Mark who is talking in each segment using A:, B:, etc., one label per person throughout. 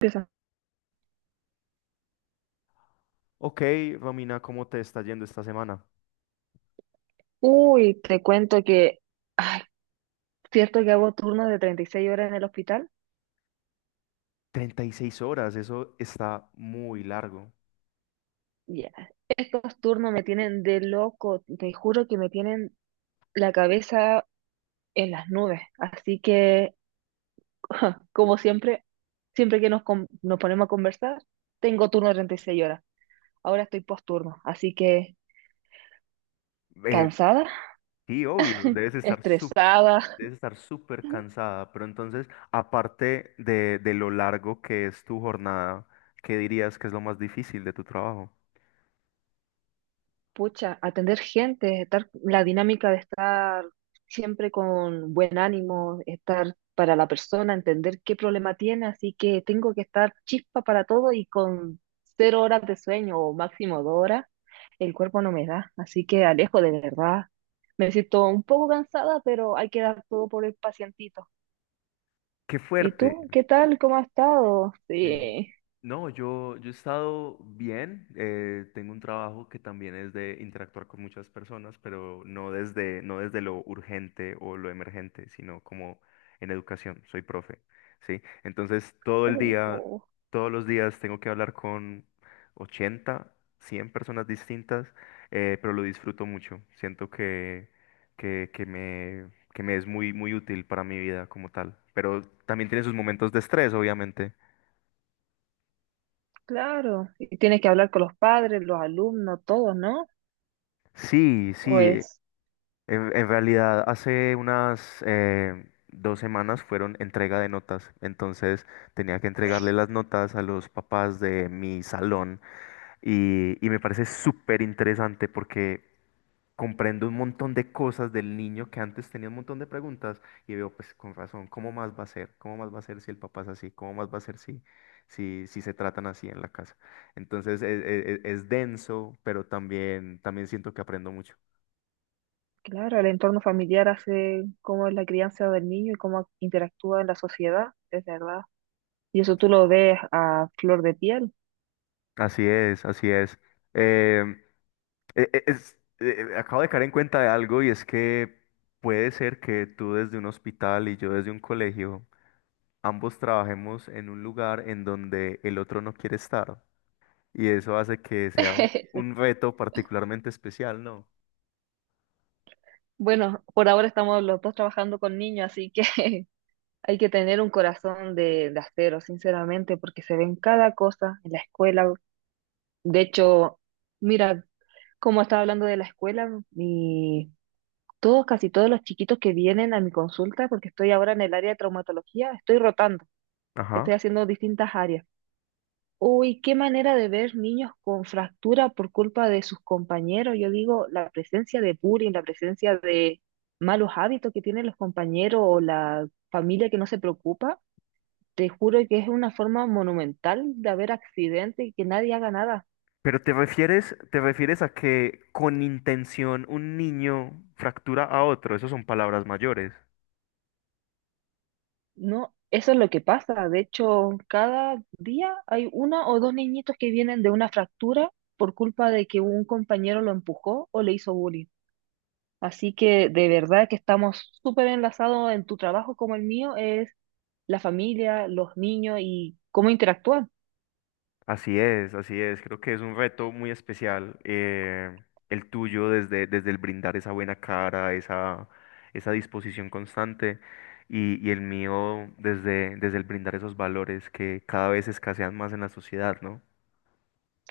A: Empieza.
B: Ok, Romina, ¿cómo te está yendo esta semana?
A: Uy, te cuento que, ay, cierto que hago turnos de 36 horas en el hospital.
B: 36 horas, eso está muy largo.
A: Ya. Estos turnos me tienen de loco, te juro que me tienen la cabeza en las nubes. Así que, como siempre, siempre que nos ponemos a conversar, tengo turno de 36 horas. Ahora estoy posturno, así que
B: Eh,
A: cansada,
B: sí, obvio,
A: estresada.
B: debes estar súper cansada, pero entonces, aparte de lo largo que es tu jornada, ¿qué dirías que es lo más difícil de tu trabajo?
A: Pucha, atender gente, estar, la dinámica de estar siempre con buen ánimo, estar para la persona, entender qué problema tiene, así que tengo que estar chispa para todo y con 0 horas de sueño o máximo 2 horas, el cuerpo no me da, así que Alejo, de verdad, me siento un poco cansada, pero hay que dar todo por el pacientito.
B: ¡Qué
A: ¿Y
B: fuerte!
A: tú, qué tal? ¿Cómo has estado?
B: Eh,
A: Sí,
B: no, yo, Yo he estado bien. Tengo un trabajo que también es de interactuar con muchas personas, pero no desde lo urgente o lo emergente, sino como en educación. Soy profe, ¿sí? Entonces, todo el
A: Uh,
B: día,
A: uh,
B: todos los días tengo que hablar con 80, 100 personas distintas, pero lo disfruto mucho. Siento que que me es muy útil para mi vida como tal. Pero también tiene sus momentos de estrés, obviamente.
A: claro, y tienes que hablar con los padres, los alumnos, todos, ¿no?
B: Sí,
A: Pues.
B: en realidad hace unas 2 semanas fueron entrega de notas, entonces tenía que entregarle las notas a los papás de mi salón y me parece súper interesante porque comprendo un montón de cosas del niño que antes tenía un montón de preguntas y veo pues con razón, ¿cómo más va a ser? ¿Cómo más va a ser si el papá es así? ¿Cómo más va a ser si se tratan así en la casa? Entonces es denso, pero también, también siento que aprendo mucho.
A: Claro, el entorno familiar hace cómo es la crianza del niño y cómo interactúa en la sociedad, es verdad. Y eso tú lo ves a flor de piel.
B: Así es, así es. Em, Acabo de caer en cuenta de algo y es que puede ser que tú desde un hospital y yo desde un colegio, ambos trabajemos en un lugar en donde el otro no quiere estar. Y eso hace que sea un reto particularmente especial, ¿no?
A: Bueno, por ahora estamos los dos trabajando con niños, así que hay que tener un corazón de acero, sinceramente, porque se ven cada cosa en la escuela. De hecho, mira, como estaba hablando de la escuela, casi todos los chiquitos que vienen a mi consulta, porque estoy ahora en el área de traumatología, estoy rotando,
B: Ajá.
A: estoy haciendo distintas áreas. Uy, qué manera de ver niños con fractura por culpa de sus compañeros. Yo digo, la presencia de bullying, la presencia de malos hábitos que tienen los compañeros o la familia que no se preocupa, te juro que es una forma monumental de haber accidentes y que nadie haga nada.
B: Pero te refieres a que con intención un niño fractura a otro, esas son palabras mayores.
A: No, eso es lo que pasa. De hecho, cada día hay una o dos niñitos que vienen de una fractura por culpa de que un compañero lo empujó o le hizo bullying. Así que de verdad que estamos súper enlazados en tu trabajo como el mío, es la familia, los niños y cómo interactúan.
B: Así es, así es. Creo que es un reto muy especial el tuyo desde el brindar esa buena cara, esa disposición constante y el mío desde el brindar esos valores que cada vez escasean más en la sociedad, ¿no?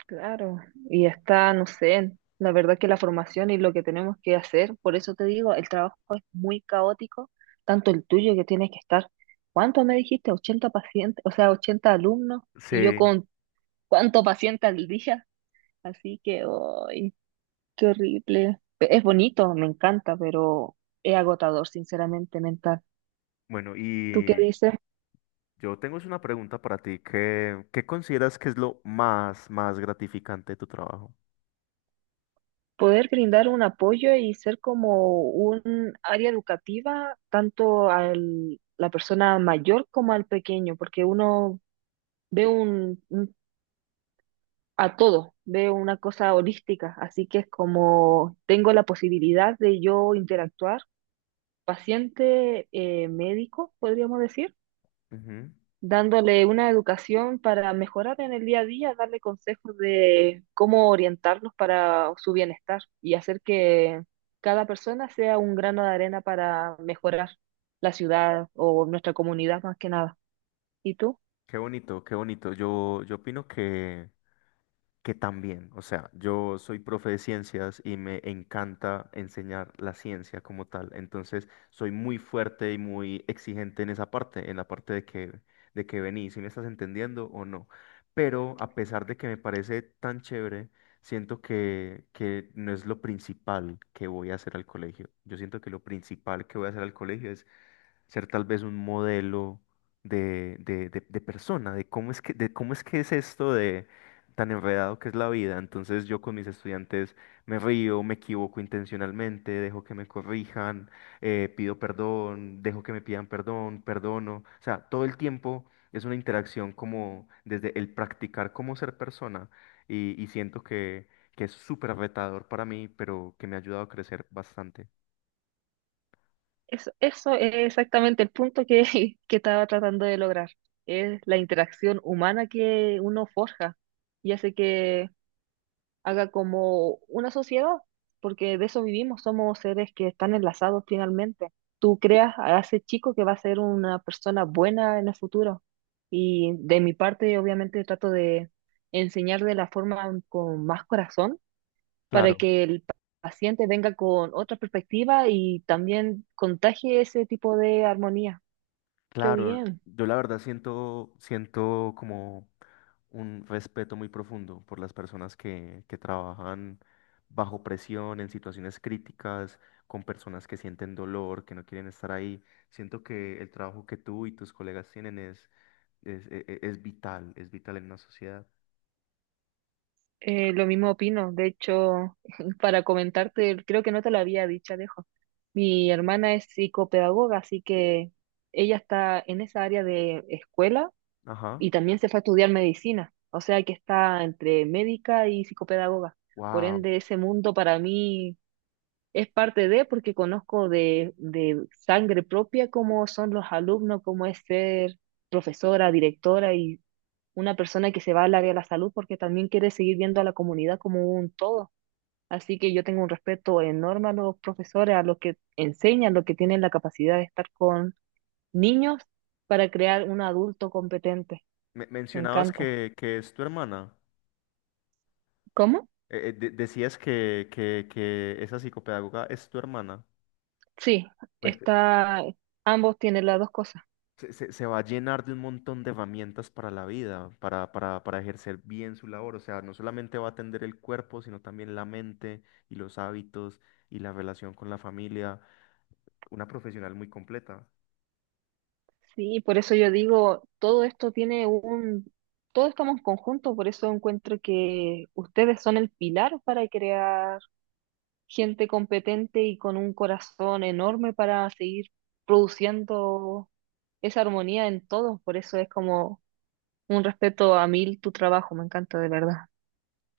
A: Claro, y está, no sé, la verdad que la formación y lo que tenemos que hacer, por eso te digo, el trabajo es muy caótico, tanto el tuyo que tienes que estar, ¿cuánto me dijiste? 80 pacientes, o sea, 80 alumnos, y yo
B: Sí,
A: con cuánto paciente al día, así que, ¡ay, qué horrible! Es bonito, me encanta, pero es agotador, sinceramente, mental.
B: bueno,
A: ¿Tú qué
B: y
A: dices?
B: yo tengo es una pregunta para ti. Qué consideras que es más gratificante de tu trabajo?
A: Poder brindar un apoyo y ser como un área educativa tanto a la persona mayor como al pequeño, porque uno ve a todo, ve una cosa holística, así que es como tengo la posibilidad de yo interactuar, paciente médico, podríamos decir
B: Ujú.
A: dándole una educación para mejorar en el día a día, darle consejos de cómo orientarlos para su bienestar y hacer que cada persona sea un grano de arena para mejorar la ciudad o nuestra comunidad más que nada. ¿Y tú?
B: Qué bonito, qué bonito. Yo opino que también, o sea, yo soy profe de ciencias y me encanta enseñar la ciencia como tal, entonces soy muy fuerte y muy exigente en esa parte, en la parte de que vení, si me estás entendiendo o no. Pero a pesar de que me parece tan chévere, siento que no es lo principal que voy a hacer al colegio. Yo siento que lo principal que voy a hacer al colegio es ser tal vez un modelo de persona, de cómo es que es esto de tan enredado que es la vida. Entonces yo con mis estudiantes me río, me equivoco intencionalmente, dejo que me corrijan, pido perdón, dejo que me pidan perdón, perdono. O sea, todo el tiempo es una interacción como desde el practicar cómo ser persona y siento que es súper retador para mí, pero que me ha ayudado a crecer bastante.
A: Eso es exactamente el punto que, que estaba tratando de lograr. Es la interacción humana que uno forja y hace que haga como una sociedad, porque de eso vivimos, somos seres que están enlazados finalmente. Tú creas a ese chico que va a ser una persona buena en el futuro. Y de mi parte, obviamente, trato de enseñar de la forma con más corazón para
B: Claro.
A: que el paciente venga con otra perspectiva y también contagie ese tipo de armonía. Qué
B: Claro,
A: bien.
B: yo la verdad siento, siento como un respeto muy profundo por las personas que trabajan bajo presión, en situaciones críticas, con personas que sienten dolor, que no quieren estar ahí. Siento que el trabajo que tú y tus colegas tienen es vital en una sociedad.
A: Lo mismo opino. De hecho, para comentarte, creo que no te lo había dicho, Alejo. Mi hermana es psicopedagoga, así que ella está en esa área de escuela
B: Ajá.
A: y también se fue a estudiar medicina. O sea que está entre médica y psicopedagoga. Por
B: Wow.
A: ende, ese mundo para mí es parte de, porque conozco de sangre propia cómo son los alumnos, cómo es ser profesora, directora, una persona que se va al área de la salud porque también quiere seguir viendo a la comunidad como un todo. Así que yo tengo un respeto enorme a los profesores, a los que enseñan, los que tienen la capacidad de estar con niños para crear un adulto competente. Me
B: Mencionabas
A: encanta.
B: que es tu hermana.
A: ¿Cómo?
B: Decías que esa psicopedagoga es tu hermana.
A: Sí,
B: Pues.
A: está, ambos tienen las dos cosas.
B: Se va a llenar de un montón de herramientas para la vida, para ejercer bien su labor. O sea, no solamente va a atender el cuerpo, sino también la mente y los hábitos y la relación con la familia. Una profesional muy completa.
A: Sí, por eso yo digo, todo esto tiene un, todo estamos en conjunto, por eso encuentro que ustedes son el pilar para crear gente competente y con un corazón enorme para seguir produciendo esa armonía en todos. Por eso es como un respeto a mil tu trabajo, me encanta de verdad.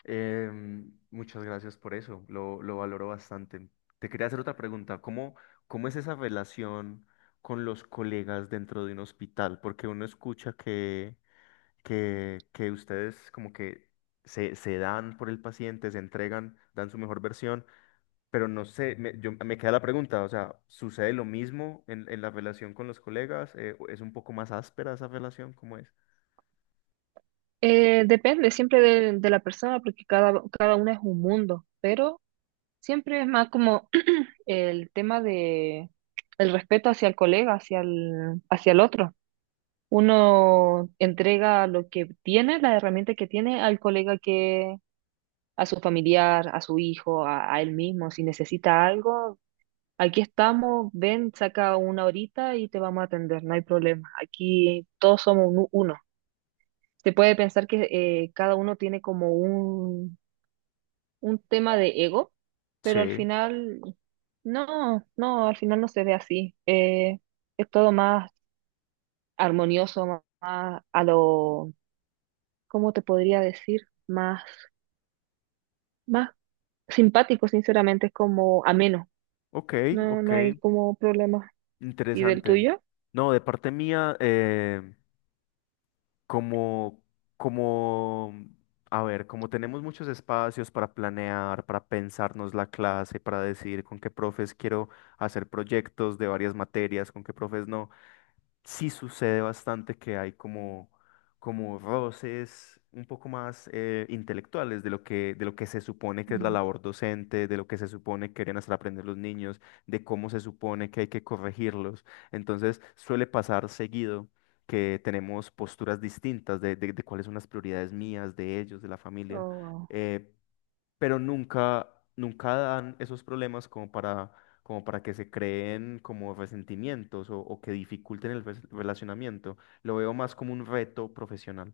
B: Muchas gracias por eso, lo valoro bastante. Te quería hacer otra pregunta. Cómo es esa relación con los colegas dentro de un hospital? Porque uno escucha que ustedes como que se dan por el paciente, se entregan, dan su mejor versión, pero no sé, me queda la pregunta, o sea, ¿sucede lo mismo en la relación con los colegas? ¿Es un poco más áspera esa relación? ¿Cómo es?
A: Depende siempre de la persona porque cada una es un mundo, pero siempre es más como el tema de el respeto hacia el colega, hacia el otro. Uno entrega lo que tiene, la herramienta que tiene al colega, a su familiar, a su hijo, a él mismo. Si necesita algo, aquí estamos, ven, saca una horita y te vamos a atender, no hay problema. Aquí todos somos uno. Se puede pensar que cada uno tiene como un tema de ego, pero al
B: Sí,
A: final, no, no, al final no se ve así. Es todo más armonioso, más, más a lo, ¿cómo te podría decir? Más, más simpático, sinceramente, es como ameno.
B: ok,
A: No,
B: ok,
A: no hay como problema. ¿Y del
B: interesante.
A: tuyo?
B: No, de parte mía, como, como, a ver, como tenemos muchos espacios para planear, para pensarnos la clase, para decidir con qué profes quiero hacer proyectos de varias materias, con qué profes no sí sucede bastante que hay como, como roces un poco más intelectuales de lo que se supone que es la
A: Mm.
B: labor docente, de lo que se supone que deberían hacer aprender los niños, de cómo se supone que hay que corregirlos. Entonces suele pasar seguido que tenemos posturas distintas de cuáles son las prioridades mías, de ellos, de la familia.
A: Oh,
B: Eh, pero nunca, nunca dan esos problemas como para, como para que se creen como resentimientos o que dificulten el relacionamiento. Lo veo más como un reto profesional.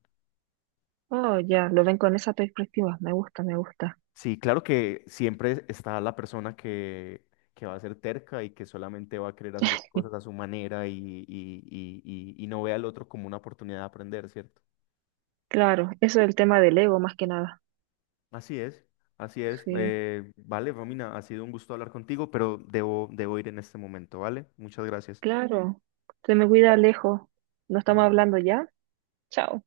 A: oh, ya, lo ven con esa perspectiva. Me gusta, me gusta.
B: Sí, claro que siempre está la persona que va a ser terca y que solamente va a querer hacer las cosas a su manera y, y, y no ve al otro como una oportunidad de aprender, ¿cierto?
A: Claro, eso es el tema del ego más que nada.
B: Así es, así es.
A: Sí. Mm.
B: Vale, Romina, ha sido un gusto hablar contigo, pero debo ir en este momento, ¿vale? Muchas gracias.
A: Claro. Se me cuida, Alejo. ¿No estamos
B: Chao.
A: hablando ya? Chao.